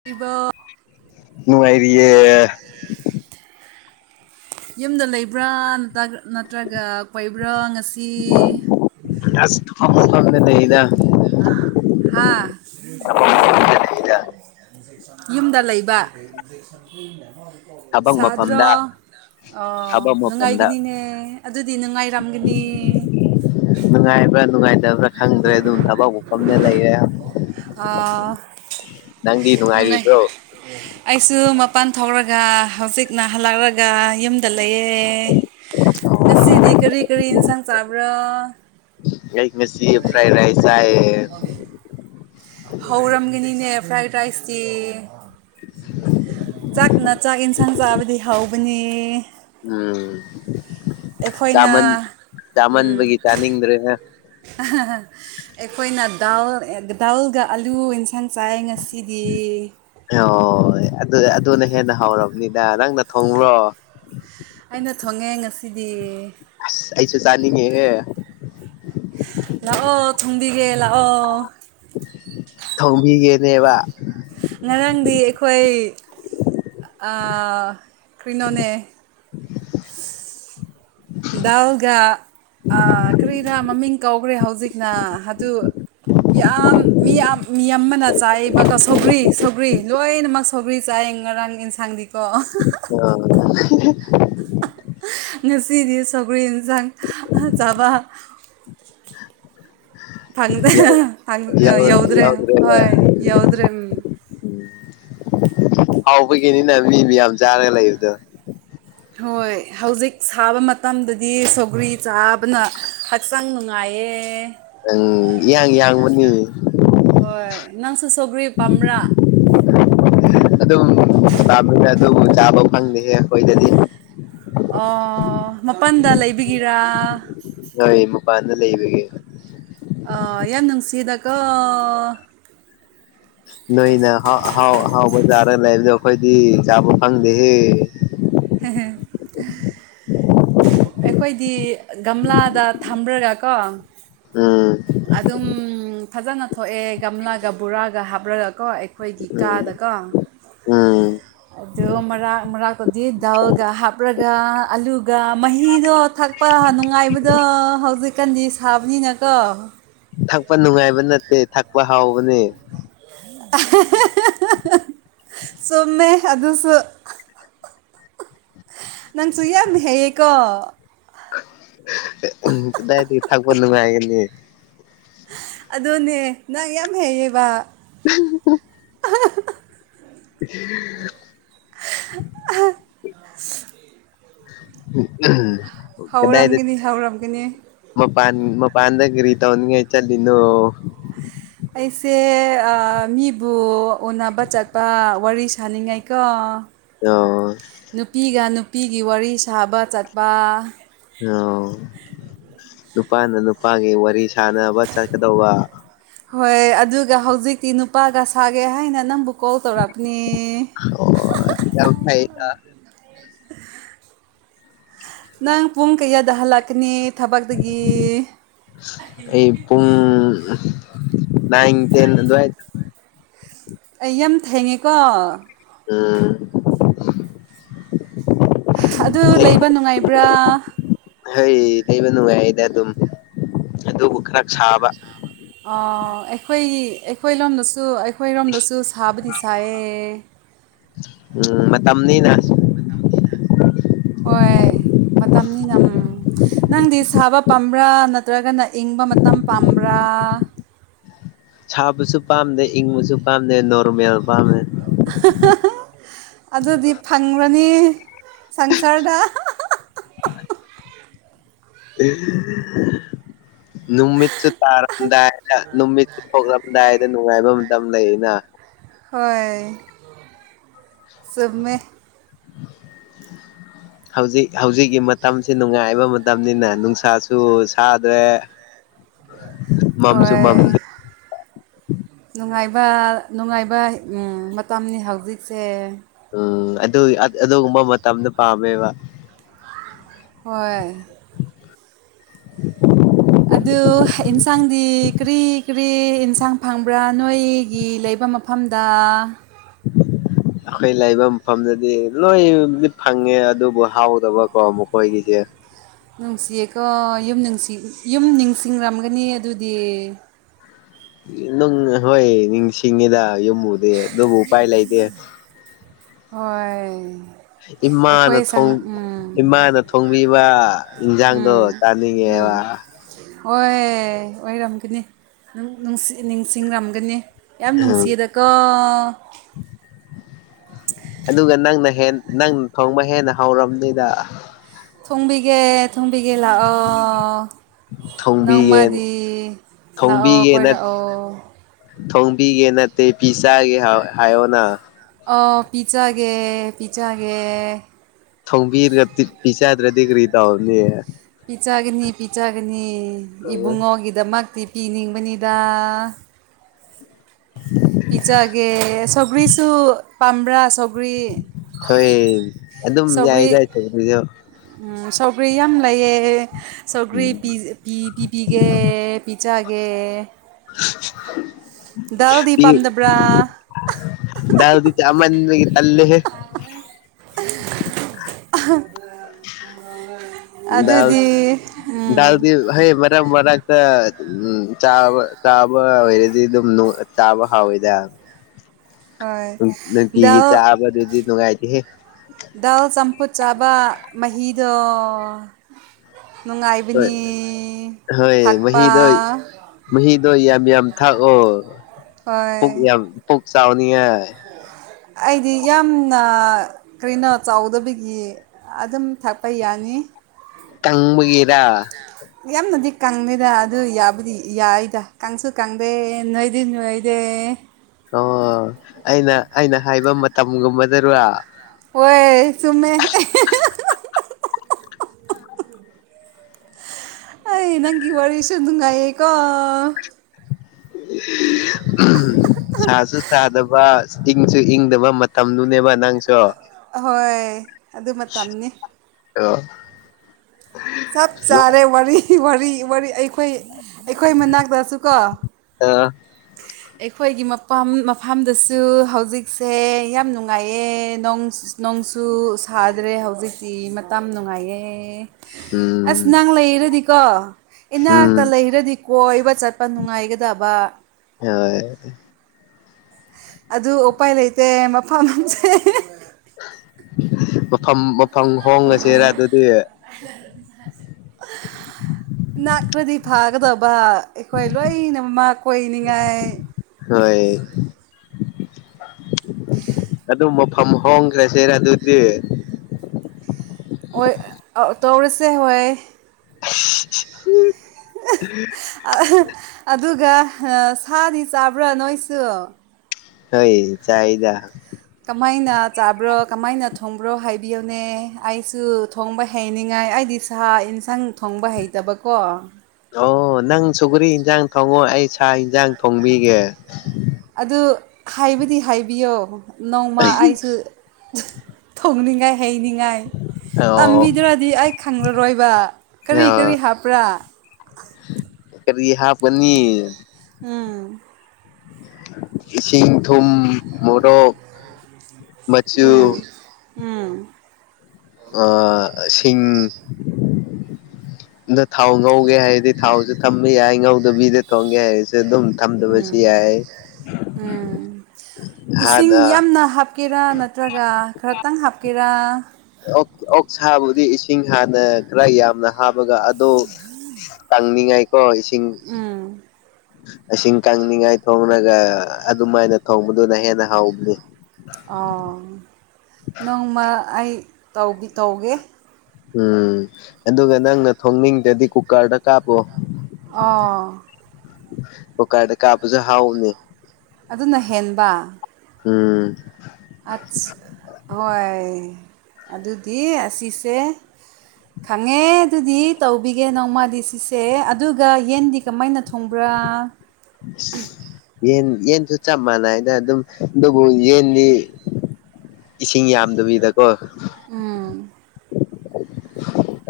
ꯑꯗꯨꯒꯔꯤꯕ ꯅꯨꯡꯉꯏꯔꯤꯌꯦ ꯌꯨꯝꯗ ꯂꯩꯕ꯭ꯔꯥ ꯅꯠꯇ꯭ꯔꯒ ꯄꯩꯕ꯭ꯔꯥ ꯑꯁꯤꯁꯤ ꯑꯁ ꯊꯕꯛ ꯃꯐꯝꯗ ꯂꯩꯗ ꯌꯨꯝ ꯂꯩꯕ ꯊꯕꯛ ꯁꯥꯗ꯭ꯔ ꯃꯐꯝꯗ ꯑꯣ ꯊꯕꯛ ꯃꯐꯝꯗ ꯅꯨꯡꯉꯥꯏꯒꯅꯤꯅꯦ ꯑꯗꯨꯗꯤ ꯅꯨꯡꯉꯥꯏꯔꯝꯒꯅꯤ ꯅꯨꯡꯉꯥꯏꯕ꯭ꯔꯥ ꯅꯨꯡꯉꯥꯏꯇꯕ꯭ꯔꯥ ꯈꯪꯗ꯭ꯔꯦ ꯑꯗꯨꯝ ꯊꯕꯥꯎ ꯄꯐꯝꯝꯅ ꯂꯩꯔꯦ ꯅꯪꯗꯤ ꯅꯨꯡꯉꯥꯏ ꯅꯨꯡꯉꯥꯏꯔꯤꯕ꯭ꯔꯣ ꯑꯩꯁꯨ ꯃꯄꯥꯟ ꯊꯣꯛꯔꯒ ꯍꯧꯖꯤꯛꯅ ꯍꯜꯂꯛꯂꯒ ꯌꯨꯝꯗ ꯂꯩꯌꯦ ꯉꯁꯤꯗꯤ ꯀꯔꯤ ꯀꯔꯤ ꯌꯦꯟꯁꯥꯡ ꯆꯥꯕ꯭ꯔꯥ ꯃꯦꯁꯤ ꯐ꯭ꯔꯥꯏ ꯔꯥꯏꯁ ꯍꯥꯏꯥꯏ ꯍꯧꯔꯝꯒꯅꯤꯅꯦ ꯐ꯭ꯔꯥꯏꯠ ꯔꯥꯏꯁꯇꯤ ꯆꯥꯛꯅ ꯆꯥꯛ ꯌꯦꯟꯁꯥꯡ ꯆꯥꯕꯗꯤ ꯍꯧꯕꯅꯤ ꯎꯝ ꯑꯩꯈꯣꯏꯅ ꯆꯃꯟ ꯆꯃꯟ ꯎꯝ ꯒꯤ ꯆꯥꯅꯤꯡꯗ꯭ꯔꯦ ꯑꯩꯈꯣꯏꯅ ꯗꯥꯜ ꯗꯥꯎꯜꯒ ꯑꯥꯂꯨ ꯏꯟꯁꯥꯡ ꯉꯁꯥꯏ ꯉꯁꯤꯗꯤ ꯍꯣꯏ ꯑꯗꯨ ꯑꯗꯨꯅ ꯍꯦꯟꯅ ꯍꯧꯔꯕꯅꯤꯅ ꯅꯪꯅ ꯊꯣꯡꯕꯨꯔꯣ ꯑꯩꯅ ꯊꯣꯡꯉꯦ ꯑꯁꯤꯗꯤ ꯑꯩꯁꯨ ꯆꯥꯅꯤꯡꯉꯦꯍꯦ ꯂꯥꯛꯑꯣ ꯊꯣꯡꯕꯤꯒꯦ ꯂꯥꯛꯑꯣ ꯊꯧꯕꯤꯒꯦꯅꯦꯕ ꯉꯔꯥꯡꯗꯤ ꯑꯩꯈꯣꯏ ꯀ꯭ꯔꯤꯅꯅꯦ [unintelligible] ꯗꯥꯜꯒ ꯀꯔꯤꯗ ꯃꯃꯤꯡ ꯀꯧꯈ꯭ꯔꯦ ꯍꯧꯖꯤꯛꯅ ꯑꯗꯨ ꯌꯥꯝ ꯃꯤ ꯌꯥꯝ ꯃꯤ ꯑꯃꯅ ꯆꯥꯏꯕꯀꯣ ꯁꯧꯒ꯭ꯔꯤ ꯁꯧꯒ꯭ꯔꯤ ꯂꯣꯏꯅꯃꯛ ꯁꯧꯕꯔꯤ ꯆꯥꯏ ꯉꯔꯥꯡ ꯑꯦꯟꯁꯥꯡꯗꯤ ꯑ ꯉꯁꯤꯗꯤ ꯁꯒꯔꯤ ꯌꯦꯟꯁꯥꯡ ꯆꯥꯕ [unintelligible] ꯐꯪ ꯌꯥꯎ ꯐꯪ ꯌꯥꯎ ꯌꯎꯗ꯭ꯔꯦ ꯌꯥꯎꯗ꯭ꯔꯦꯕ ꯍꯣꯏ ꯌꯥꯎꯗ꯭ꯔꯦ ꯎꯝ ꯍꯥꯎꯕꯒꯤꯅꯤꯅ ꯃꯤ ꯃꯌꯥꯝ ꯆꯥꯔꯒ ꯂꯩꯕꯗꯣ ꯍꯣꯏ ꯍꯧꯖꯤꯛ ꯁꯥꯕ ꯃꯇꯝꯗꯗꯤ ꯁꯣꯒ꯭ꯔꯤ ꯆꯥꯕꯅ ꯍꯛꯆꯥꯡ ꯅꯨꯡꯉꯥꯏ ꯑꯦ ꯎꯝ ꯌꯥꯡ ꯌꯥꯡ ꯃꯅꯤ ꯍꯣꯏ ꯅꯪꯁꯨ ꯁꯧꯒ꯭ꯔꯤ ꯄꯥꯝꯕ꯭ꯔꯥ ꯑꯗꯨꯝꯥꯕꯅ ꯑꯗꯨꯕꯨ ꯆꯥꯕ ꯐꯪꯗꯦꯍꯦ ꯑꯩꯈꯣꯏꯗꯗꯤ ꯑꯣ ꯃꯄꯥꯟꯗ ꯂꯩꯕꯤꯒꯤꯔꯥ ꯍꯣꯏ ꯃꯄꯥꯟꯗ ꯂꯩ ꯏꯕꯒ ꯌꯥꯝ ꯅꯨꯡꯁꯤꯗꯀꯣ ꯅꯣꯏꯅ ꯑꯍꯥꯎ ꯑꯍꯥꯎꯕ ꯆꯥꯔꯒ ꯂꯩꯕꯗꯣ ꯑꯩꯈꯣꯏꯗꯤ ꯆꯥꯕ ꯐꯪꯗꯦꯍꯦ ꯍꯝꯍꯝ ꯑꯩꯈꯣꯏꯗꯤ ꯒꯝꯂꯥꯗ ꯊꯝꯕ꯭ꯔꯒ ꯀꯣ ꯎꯝ ꯑꯗꯨꯝ ꯐꯖꯅ ꯊꯣꯛꯑꯦ ꯒꯝꯂꯥꯒ ꯕꯣꯔꯥꯒ ꯍꯥꯞꯂꯒꯀꯣ ꯑꯩꯈꯣꯏꯒꯤ ꯎꯝ ꯀꯥꯗꯀꯣ ꯎꯝ ꯑꯗꯣ ꯃꯔꯥꯛ ꯃꯔꯥꯛꯇꯗꯤ ꯗꯥꯎꯜꯒ ꯍꯥꯞꯂꯒ ꯑꯂꯨꯒ ꯃꯍꯤꯗꯣ ꯊꯛꯄ ꯑ ꯅꯨꯡꯉꯥꯏꯕꯗꯣ ꯍꯧꯖꯤꯛꯀꯥꯟꯗꯤ ꯁꯥꯕꯅꯤꯅꯀꯣ ꯊꯛꯄ ꯅꯨꯡꯉꯥꯏꯕ ꯅꯠꯇꯦ ꯊꯛꯄ ꯍꯥꯎꯕꯅꯦ ꯑ ꯎꯝ ꯆꯨꯝꯃꯦ ꯑꯗꯨꯁꯨ ꯅꯪ ꯁꯨꯌꯥꯥ ꯍꯌꯦꯦꯀꯣ ꯗꯥꯏ ꯊ ꯊꯥꯛꯄ ꯅꯨꯡꯉꯥꯏꯒꯅꯤ ꯑꯗꯨꯅꯦ ꯅꯪ ꯌꯥꯝ ꯍꯩꯌꯦꯕ [unintelligible] [unintelligible] ꯑ ꯎ ꯍꯧꯔꯝꯒꯅꯤ ꯍꯧꯔꯝꯒꯅꯤ ꯃ ꯄꯥꯟ ꯃ ꯄꯥꯟꯗꯒꯔꯤ ꯇꯟꯒ ꯍ ꯆꯅꯣ ꯑꯩꯁꯦ ꯃꯤꯕꯨ ꯎꯅꯕ ꯆꯠꯄ ꯋꯥꯔꯤ ꯁꯥꯅꯤꯡꯉꯥꯏꯀ ꯑꯣ ꯅꯨꯄꯤꯒ ꯅꯨ ꯅꯨꯄꯤꯒꯤ ꯋꯥꯔꯤ ꯁꯥꯕ ꯆꯠꯄ ꯑꯣ ꯅꯨꯄꯥꯅ ꯅꯨꯄꯥꯒꯤ ꯋꯥꯔꯤ ꯁꯅꯕ ꯆꯠꯀꯗꯧꯕ ꯍꯣꯏ ꯑꯗꯨꯒ ꯍꯧꯖꯤꯛꯇꯤ ꯅꯨꯄꯥꯒ ꯁꯥꯒꯦ ꯍꯥꯏꯅ ꯅꯪꯕꯨ ꯀꯥꯎ ꯇꯧꯔ ꯄ ꯑꯣ ꯌꯥꯝ ꯐꯩꯗ ꯅꯪ ꯄꯨꯡ ꯀꯩꯌꯥꯗꯍ ꯂꯥꯛꯈꯅꯤ ꯑꯩ ꯄꯨꯡ ꯅꯏꯟ ꯇꯦꯟ ꯑꯗꯨ ꯑꯗꯨ ꯑꯩ ꯌꯥꯝ ꯊꯦꯡꯉꯦꯀꯣ ꯎꯝ ꯑꯗꯨ ꯍꯦꯛ ꯂꯩꯕ ꯅꯨꯡꯉꯥꯏꯕ꯭ꯔꯥ ꯍꯩ ꯂꯩꯩꯕ ꯅꯨꯡꯉꯥꯏꯗ ꯑꯗꯨꯝ ꯑꯗꯨꯕꯨ ꯈꯔ ꯁꯥꯕ ꯑꯩꯈꯣꯏ ꯑꯩꯈꯣꯏ ꯂꯣꯝꯗꯁꯨ ꯑꯩꯈꯣꯏꯔꯣꯝꯗꯁꯨ ꯁꯥꯕꯨꯗꯤ ꯁꯥꯏꯌꯦ ꯅꯤ ꯍꯣꯏ ꯃꯇꯝꯅꯤ ꯅ ꯅꯪꯗꯤ ꯁꯥꯕ ꯄꯥꯝꯕ꯭ꯔꯥ ꯅꯠꯇ꯭ꯔꯒꯅ ꯏꯪꯕ ꯃꯇꯝ ꯄꯥꯝꯕ꯭ꯔꯥ ꯁꯥꯕꯁꯨ ꯄꯥꯝꯗꯦ ꯏꯪꯕꯁꯨ ꯄꯥꯝꯗꯦ ꯅꯣꯔꯃꯦꯜ ꯄꯥꯝꯃꯦ ꯁꯪꯁꯔꯗ ꯎ ꯅꯨꯃꯤ ꯇꯥꯔꯝꯗ ꯅꯃꯤ ꯄꯨꯝꯗ ꯅꯨꯡꯉꯥꯏꯕ ꯃꯇꯝ ꯂꯩꯅ ꯍꯣꯏ ꯁꯃꯦ [unintelligible] ꯍꯧꯖꯤꯛ ꯍꯧꯖꯤꯛꯀꯤ ꯃꯇꯝꯁꯤꯦ ꯅꯨꯡꯉꯥꯏꯕ ꯃꯇꯝꯅꯤꯅ ꯅꯨꯡꯁꯥꯁꯨ ꯁꯥꯗ꯭ꯔꯦ ꯃꯝꯖꯨ ꯍꯣꯏ ꯃꯝ ꯍꯥꯏꯕ ꯅꯨꯡꯉꯥꯏꯕ ꯃꯇꯝꯅꯤ ꯍꯧꯖꯤꯛꯁꯦ ꯎꯝ ꯑꯗꯨ ꯑꯗꯨꯒꯨꯝꯕ ꯃꯇꯝꯗ ꯄꯥꯝꯃꯦꯕ ꯍꯣꯏ ꯑꯗꯨ ꯑꯦꯟꯁꯥꯡꯗꯤ ꯀꯔꯤ ꯀꯔꯤ ꯏꯟꯁꯥꯡ ꯐꯪꯕ꯭ꯔꯥ ꯅꯣꯏꯒꯤ ꯂꯩꯕ ꯄꯤꯛꯄ ꯃꯐꯝꯗ ꯍ ꯑꯩꯈꯣꯏ ꯂꯩꯕ ꯃꯐꯝꯗꯗꯤ ꯂꯣꯏꯠ ꯐꯪꯉꯦ ꯑꯗꯨꯕꯨ ꯍꯥꯎꯗꯕꯀꯣ ꯃꯈꯣꯏꯒꯤꯁꯦ ꯅꯨꯡꯁꯤꯌꯦꯀꯣ ꯌꯨꯝ ꯌꯨꯝ ꯅꯤꯡꯁꯤꯡꯔꯝꯒꯅꯤ ꯑꯗꯨꯗꯤ ꯅꯪ ꯍꯣꯏ ꯅꯤꯡꯁꯤꯡꯉꯤꯗ ꯌꯨꯝꯕꯨꯗꯤ ꯑꯗꯨꯕꯨ ꯎ ꯄꯥꯏ ꯂꯩꯇꯦ ꯍꯣꯏ ꯏꯃꯥꯅ ꯑꯩꯈꯣꯏ ꯁꯪ ꯎꯝ ꯏꯃꯥꯅ ꯊꯣꯡꯕꯤꯕ ꯏꯟꯁꯥꯡꯗꯣ ꯆꯥꯅꯤꯡꯉꯦ ꯋꯥ ꯍ ꯑꯣꯏꯔꯝꯒꯅꯤ ꯅꯤꯡꯁꯤꯡꯔꯝꯒꯅꯤ ꯌꯥꯝ ꯎꯝ ꯅꯨꯡꯁꯤꯗ ꯑꯥ [inaudible] ꯑꯗꯨꯒ ꯅꯪꯅ ꯍ ꯅꯪꯅ ꯊꯣꯡꯕ ꯍꯦꯟꯅ ꯍꯧꯔꯕꯝꯅꯤꯗ ꯊꯣꯡꯕꯤꯒꯦ ꯊꯣꯡꯕꯤꯒꯦ ꯂꯥꯛꯑꯣ ꯊꯣꯡꯕꯤꯒꯦ ꯅꯣꯡꯃꯗꯤ ꯂꯥꯛꯑꯣ ꯀꯣꯏ ꯊꯣꯡꯕꯤꯒꯦꯅ ꯂꯥ ꯑꯣ ꯊꯣꯡꯕꯤꯒꯦ ꯅꯠꯇꯦ ꯄꯤ ꯆꯥꯒꯦ ꯍꯥꯏꯌꯣꯅ ꯄꯤꯖꯖꯥꯒꯦ ꯄꯤꯖꯖꯥꯒꯦ ꯊꯣꯡꯕꯤꯔꯒ ꯄꯤ ꯆꯗ꯭ꯔꯗꯤ ꯀꯔꯤ ꯇꯧꯅꯦ ꯄꯤꯖꯒꯅꯤ ꯄꯤꯖꯒꯅꯤ ꯏꯕꯨꯡꯉꯣꯒꯤꯗꯃꯛꯇꯤ ꯏꯤꯅꯤꯡꯕꯅꯤꯗ ꯄꯤꯖꯒꯦ ꯁꯒꯔꯤꯁꯨꯨ ꯄꯥ꯭ꯔꯥ ꯁ ꯍꯣꯏ ꯑꯗꯨꯝ ꯌꯥꯏꯗꯥꯏ ꯊ ꯁꯕ꯭ꯔꯤ ꯌꯥꯝ ꯂꯩꯌꯦ ꯁꯧꯒꯔꯤ ꯎꯝ ꯄꯤ ꯄꯤꯕꯤꯤꯒꯦ ꯄꯤꯖꯥꯒꯦ ꯗꯜꯗꯤ ꯄꯥꯝꯗꯕ꯭ꯔꯥ ꯗꯎꯗꯤ ꯆꯃꯟ ꯇꯂꯦꯦ ꯑ ꯗꯜꯗꯤ ꯍꯌꯦ ꯃꯔ ꯃꯔ ꯎꯝ ꯆꯥꯕ ꯆꯥꯕ ꯑꯣꯏꯔꯗꯤ ꯑꯗꯨꯝ ꯆꯥꯕ ꯍꯥꯎꯋꯦꯗ [inaudible] ꯍꯣꯏ ꯅꯨꯡꯇꯤꯒꯤ ꯆꯥꯕꯗꯨꯗꯤ ꯅꯨꯡꯉꯥꯏꯇꯦꯍꯦ ꯗꯗꯥ ꯜ ꯆꯝꯄꯨ ꯆꯥꯕ ꯃꯍꯍꯍꯤꯗ ꯍꯣꯏ ꯅꯨꯡꯉꯥꯏꯕꯅꯤ ꯍꯣꯏ ꯊꯥꯛꯄ ꯃꯍꯤꯗꯣ ꯃꯍꯤꯗꯣ ꯌꯥꯝ ꯌꯥꯝ ꯊꯥꯛꯑꯣ ꯍꯣꯏ ꯄꯨꯛ ꯌꯥꯝ ꯁꯥꯎꯅꯤꯌꯥ ꯑꯩꯗꯤ ꯌꯥꯝꯅ ꯀꯅꯣ ꯆꯥꯎꯗꯕꯒꯤ ꯑꯗꯨꯝ ꯊꯥꯛꯄ ꯌꯥꯅꯤ ꯇꯪꯕꯒꯦꯔꯥ ꯀꯥꯡꯪꯗꯦꯗ ꯑꯗꯨ ꯌꯥꯕꯨꯗꯤ ꯌꯥꯏꯗ ꯀꯥꯡꯁꯨ ꯀꯥꯡꯗꯦ ꯅꯣꯏꯗꯤ ꯅꯣꯏꯗꯦ ꯑꯣ ꯑꯩꯅ ꯑꯩꯅ ꯍꯥꯏꯕ ꯃꯇꯝꯒꯨꯝꯕꯗꯔ ꯍꯣꯏ ꯆꯨꯝꯃꯦ ꯑꯩ ꯅꯪꯒꯤ ꯋꯥꯔꯤꯁꯨ ꯅꯨꯡꯉꯥꯏꯌꯦꯀꯣ ꯁꯥꯁꯨ ꯊꯥꯗꯕ ꯏꯪꯁꯨ ꯏꯪꯗꯕ ꯃꯇꯝꯗꯨꯅꯦꯕ ꯅꯪꯁꯨ ꯑꯍꯣꯏ ꯑꯗꯨ ꯃꯇꯝꯅꯤ ꯑꯣ ꯆꯞ ꯆꯥꯔꯦ ꯋꯥꯔꯤ ꯋꯥꯔꯤ ꯋꯥꯔꯤ ꯑꯩꯈꯣꯏ ꯑꯩꯈꯣꯏ ꯃꯅꯥꯛꯇꯁꯨ ꯀꯣ ꯑꯩꯈꯣꯏꯒꯤ ꯃꯐꯝ ꯃꯐꯝꯗꯁꯨ ꯍꯧꯖꯤꯛꯁꯦ ꯌꯥꯝ ꯅꯨꯡꯉꯥꯏꯌꯦ ꯅꯣꯡ ꯅꯣꯡꯁꯨ ꯁꯥꯗ꯭ꯔꯦ ꯍꯧꯖꯤꯛꯇꯤ ꯃꯇꯝ ꯅꯨꯡꯉꯥꯏꯌꯦ ꯑꯁ ꯎꯝ ꯅꯪ ꯂꯩꯔꯗꯤꯀꯣ ꯎꯝ ꯏꯅꯥꯛꯇ ꯂꯩꯔꯗꯤ ꯀꯣꯏꯕ ꯆꯠꯄ ꯅꯨꯡꯉꯥꯏꯒꯗꯕ ꯍꯣꯏ ꯑꯗꯨ ꯎꯄꯥꯏ ꯂꯩꯇꯦ ꯃꯐꯝ ꯁꯦ ꯃꯐꯝ ꯍꯣꯡꯉꯁꯤꯔ ꯑꯗꯨꯗꯤ ꯀꯥꯒꯗꯕ ꯑꯩꯈꯣꯏ ꯂꯣꯏꯅ ꯃꯃ ꯀꯣꯏꯅꯤꯡꯉꯥꯏ ꯍꯣꯢ ꯑꯗꯨꯝ ꯃꯐꯝ ꯍꯣꯡꯈ꯭ꯔꯁꯤꯔ ꯑꯗꯨꯗꯤ ꯍꯣꯏ ꯇꯧꯔꯁꯦ ꯍꯣꯏ ꯑꯗꯨꯒ ꯁꯥꯗꯤ ꯆꯥꯕ꯭ꯔꯥ ꯅꯣꯏꯁꯨ ꯍꯣꯏ ꯆꯥꯢꯗ ꯀꯃꯥꯏꯅ ꯆꯥꯕ꯭ꯔꯣ ꯀꯃꯥꯏꯅ ꯊꯣꯡꯕ꯭ꯔꯣ ꯍꯥꯏꯕꯤꯌꯨꯅꯦ ꯑꯩꯁꯨ ꯊꯣꯡꯕ ꯍꯩꯅꯤꯡꯉꯥꯏ ꯑꯩꯗꯤ ꯁꯥ ꯌꯦꯟꯁꯥꯡ ꯊꯣꯡꯕ ꯍꯩꯇꯕꯀꯣ ꯑꯣ ꯅꯪ ꯁꯧꯒ꯭ꯔꯤ ꯏꯟꯁꯥꯡ ꯊꯣꯡꯉꯣ ꯑꯩ ꯁꯥ ꯌꯦꯟꯁꯥꯡ ꯊꯣꯡꯕꯤꯒꯦ ꯑꯗꯨ ꯍꯥꯏꯕꯗꯤ ꯍꯥꯏꯕꯤꯌꯣ ꯅꯣꯡꯃ ꯑꯩꯁꯨ ꯊꯣꯡꯅꯤꯡꯉꯥꯏ ꯍꯩꯅꯤꯡꯉꯥꯏ ꯑꯣ ꯇꯝꯕꯤꯗ꯭ꯔꯗꯤ ꯑꯩ ꯈꯪꯂꯔꯣꯏꯕ ꯀꯔꯤ ꯀꯔꯤ ꯑ ꯍꯥꯞꯄ꯭ꯔꯥ ꯀ꯭ꯔꯤ ꯍꯥꯞ ꯀꯅꯤ ꯎꯝ ꯏꯁꯤꯡ ꯊꯨꯝ ꯃꯣꯔꯣꯛ ꯃꯆꯨ ꯎꯝ ꯎꯝ ꯑ ꯁꯤꯡ ꯑꯗ ꯊꯥꯎ ꯉꯧꯒꯦ ꯍꯥꯏꯔꯗꯤ ꯊꯥꯎꯁꯨ ꯊꯝꯕ ꯌꯥꯏ ꯉꯧꯗꯕꯤꯗ ꯊꯣꯡꯒꯦ ꯍꯥꯏꯔꯁꯨ ꯊꯝꯗꯕꯁꯤ ꯌꯥꯏ ꯎꯝ ꯏꯁꯤꯡ ꯍꯥꯟꯅ ꯌꯥꯝꯅ ꯍꯥꯞꯀꯦꯔꯥ ꯅꯠꯇ꯭ꯔꯒ ꯈꯔꯇꯪ ꯍꯥꯞꯀꯦꯔꯥ ꯑꯣꯛ ꯁꯥꯕꯨꯗꯤ ꯏꯁꯤꯡ ꯍꯥꯟꯅ ꯈꯔ ꯌꯥꯝꯅ ꯍꯥꯞ ꯑꯗꯨꯒ ꯑꯗꯨ ꯇꯥꯡꯅꯤꯡꯉꯥꯏꯀꯣ ꯏꯁꯤꯡ ꯎꯝ ꯏꯁꯤꯡ ꯀꯪꯅꯤꯡꯉꯥꯏ ꯊꯣꯡꯉꯒ ꯑꯗꯨꯃꯥꯏꯅ ꯊꯣꯡꯕꯗꯨꯅ ꯍꯦꯟꯅ ꯍꯥꯎꯕꯅꯤ ꯑꯣ ꯅꯣꯡꯃ ꯑꯩ ꯇꯧꯗꯤ ꯇꯧꯒꯦ ꯎꯝ ꯑꯗꯨꯒ ꯅꯪꯅ ꯊꯣꯡꯅꯤꯡꯗꯗꯤ ꯀꯨꯀꯔꯗ ꯀꯥꯞꯄꯣ ꯑꯣ ꯀꯨꯀꯔꯗ ꯀꯥꯞꯄꯁꯨ ꯍꯥꯎꯕꯅꯤ ꯑꯗꯨꯅ ꯍꯦꯟꯕ ꯎꯝ ꯑꯠꯁ ꯍꯣꯏ ꯑꯗꯨꯗꯤ ꯑꯁꯤꯁꯦ ꯈꯪꯉꯦ ꯑꯗꯨꯗꯤ ꯇꯧꯕꯤꯒꯦ ꯅꯣꯡꯃꯗꯤ ꯁꯤꯁꯦ ꯑꯗꯨꯒ ꯌꯦꯟꯗꯤ ꯀꯃꯥꯏꯅ ꯊꯣꯡꯕ꯭ꯔꯥ ꯑꯥ [unintelligible] ꯌꯦꯟ ꯌꯦꯟꯁꯨ ꯆꯞ ꯃꯥꯟꯅꯩꯗ ꯑꯗꯨꯝ ꯑꯗꯨꯕꯨ ꯌꯦꯟꯅꯤ ꯏꯁꯤꯡ ꯌꯥꯝꯗꯕꯤꯗꯀꯣ ꯎꯝ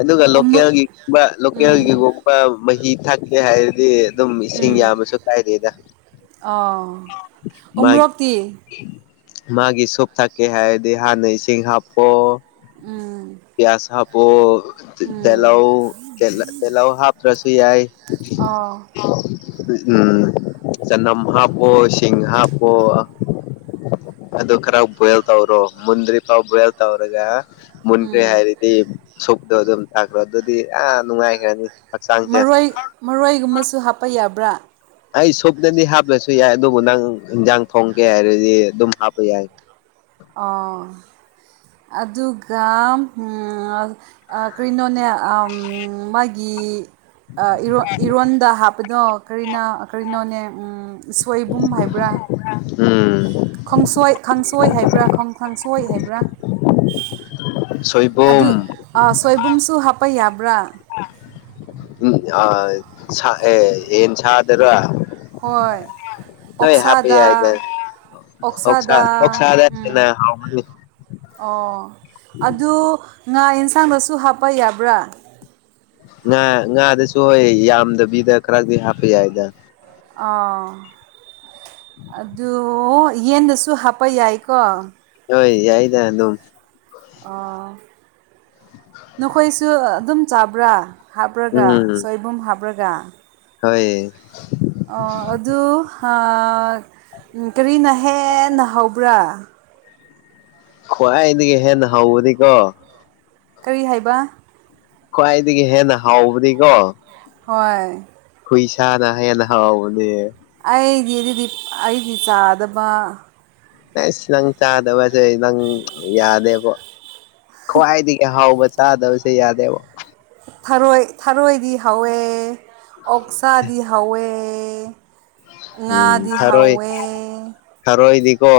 ꯑꯗꯨꯒ ꯎꯝ ꯂꯣꯀꯦꯜꯒꯤꯒꯨꯝꯕ ꯂꯣꯀꯦꯜꯒꯤꯒꯨꯝꯕ ꯃꯍꯤ ꯊꯛꯀꯦ ꯍꯥꯏꯔꯗꯤ ꯑꯗꯨꯝ ꯏꯁꯤꯡ ꯎꯝ ꯌꯥꯝꯃꯁꯨ ꯀꯥꯏꯗꯦꯗ ꯃꯥꯒꯤ ꯎꯔꯛꯇꯤ ꯃꯥꯒꯤ ꯁꯣꯨꯞ ꯊꯥꯛꯀꯦ ꯍꯥꯏꯔꯗꯤ ꯍꯥꯟꯅ ꯏꯁꯤꯡ ꯍꯥꯞꯄꯣ ꯎꯝ ꯄꯤꯌꯥꯁ ꯍꯥꯞꯄꯣ ꯑꯣ ꯎꯝ ꯇꯦꯂꯥ ꯇꯦꯂꯥꯎ ꯍꯥꯞ꯭ꯔꯁꯨ ꯌꯥꯏ ꯑ ꯎꯝ ꯆꯅꯝ ꯍꯥꯞꯄꯣ ꯁꯤꯡ ꯍꯥꯞꯄꯣ ꯑꯗ ꯀꯔꯒ ꯣꯏꯦꯜꯇꯥꯕꯣ ꯃꯟꯔꯤꯄꯥ ꯣꯜꯇꯥꯕ꯭ꯔꯒ ꯃꯨꯟꯈ꯭ꯔꯦ ꯎꯝ ꯍꯥꯏꯔꯗꯤ ꯁꯨꯗꯣ ꯑꯗꯨꯝ ꯇꯥꯛꯈ꯭ꯔꯣ ꯑꯗꯨꯗꯤ ꯑꯥ ꯅꯨꯡꯉꯥꯏꯈ꯭ꯔꯅꯤ ꯍꯛꯆꯥꯡꯁꯦ ꯃꯔꯣꯏ ꯃꯔꯣꯏꯒꯨꯝꯕꯁꯨ ꯍꯥꯞꯄ ꯌꯥꯕ꯭ꯔꯥ ꯑꯩ ꯁꯨꯞꯅꯗꯤ ꯍꯥꯞꯂꯁꯨ ꯌꯥꯏ ꯑꯗꯨꯕꯨ ꯅꯪ ꯏꯟꯖꯥꯡ ꯊꯣꯡꯀꯦ ꯍꯥꯏꯔꯗꯤ ꯑꯗꯨꯝ ꯍꯥꯞꯄ ꯌꯥꯏ ꯑ ꯑꯗꯨꯒ ꯀꯔꯤꯅꯣꯅꯦ ꯃꯥꯒꯤ ꯏꯔꯣꯟꯗ ꯍꯥꯞꯄꯗꯣ ꯀꯔꯤꯅ ꯀꯔꯤꯅꯣꯅꯦ ꯁꯣꯏꯕꯨꯝ ꯍꯥꯏꯕ꯭ꯔꯥ ꯇ꯭ꯔꯥ ꯎꯝ ꯈꯁꯣꯏ ꯈꯥꯡꯁꯣꯏ ꯍꯥꯏꯕ꯭ꯔꯥ ꯀꯥꯡꯁꯣꯏ ꯍꯥꯏꯕ꯭ꯔꯥ ꯑꯗꯨ ꯁꯣꯏꯕꯨꯝ ꯁꯣꯏꯕꯨꯝꯁꯨ ꯍꯥꯞꯄ ꯌꯥꯕ꯭ꯔꯥ ꯎꯝ ꯑ ꯁ ꯑꯦ ꯌꯦꯟ ꯁꯗꯔ ꯍꯣꯏꯣꯏ ꯑꯣꯛꯁꯥꯗꯥ ꯌꯥꯏꯗ ꯑꯣꯛꯁꯥ ꯑꯣꯛꯁꯥꯗꯥ ꯑꯣꯛꯁꯥꯗ ꯍꯦꯟꯅ ꯍꯥꯎꯕꯅꯤ ꯑꯣ ꯑꯗꯨ ꯉꯥ ꯑꯦꯟꯁꯥꯡꯗꯁꯨ ꯍꯥꯞꯄ ꯌꯥꯕ꯭ꯔꯥ ꯉꯥ ꯉꯥꯗꯁꯨ ꯍꯣꯏ ꯌꯥꯝꯗꯕꯤꯗ ꯈꯔꯗꯤ ꯍꯥꯞꯄ ꯌꯥꯏꯗ ꯑ ꯑꯗꯨ ꯌꯦꯟꯗꯁꯨ ꯍꯥꯞꯄ ꯌꯥꯏꯀꯣ ꯍꯣꯏ ꯌꯥꯏꯗ ꯑꯗꯨ ꯑꯣ ꯅꯈꯣꯏꯁꯨ ꯑꯗꯨꯝ ꯆꯥꯕ꯭ꯔꯥ ꯍꯥꯞꯄ꯭ꯔꯒ ꯎꯝ ꯁꯣꯏꯕꯨꯝ ꯍꯥꯞꯄ꯭ꯔꯒ ꯍꯣꯏ ꯑ ꯑꯗꯨ ꯀꯔꯤꯅ ꯍꯦꯟꯅꯍꯧꯕ꯭ꯔꯥ ꯈ꯭ꯋꯥꯏꯗꯒꯤ ꯍꯦꯟꯅ ꯍꯧꯕꯅꯤꯀꯣ ꯀꯔꯤ ꯍꯥꯏꯕ ꯈ꯭ꯋꯥꯏꯗꯒꯤ ꯍꯦꯟꯅ ꯍꯥꯎꯕꯗꯤꯀꯣ ꯍꯣꯏ ꯄꯩꯁꯥꯅꯅꯥ ꯍꯥꯏꯌꯥꯅ ꯍꯥꯎ ꯃꯅꯦ ꯑꯩꯗꯤ ꯑꯗꯨꯗꯤ ꯑꯩꯗꯤ ꯆꯥꯗꯕ ꯑꯩꯁ ꯅꯪ ꯆꯥꯗꯕꯁꯦ ꯅꯪ ꯌꯥꯗꯦꯕꯣ ꯀꯣꯏꯋꯥꯏꯗꯤ ꯀ ꯍꯥꯎꯕ ꯆꯥꯗꯧꯁꯤ ꯌꯥꯗꯦꯕ ꯊꯔꯣꯏ ꯊꯔꯣꯏꯗꯤ ꯍꯧꯥꯎꯋꯦ ꯑꯣꯛꯁꯥꯗꯤ ꯍꯥꯎꯋꯦ ꯎꯝ ꯊꯔꯣꯏ ꯍꯧꯋꯦ ꯊꯔꯣꯏꯗꯤꯀꯣ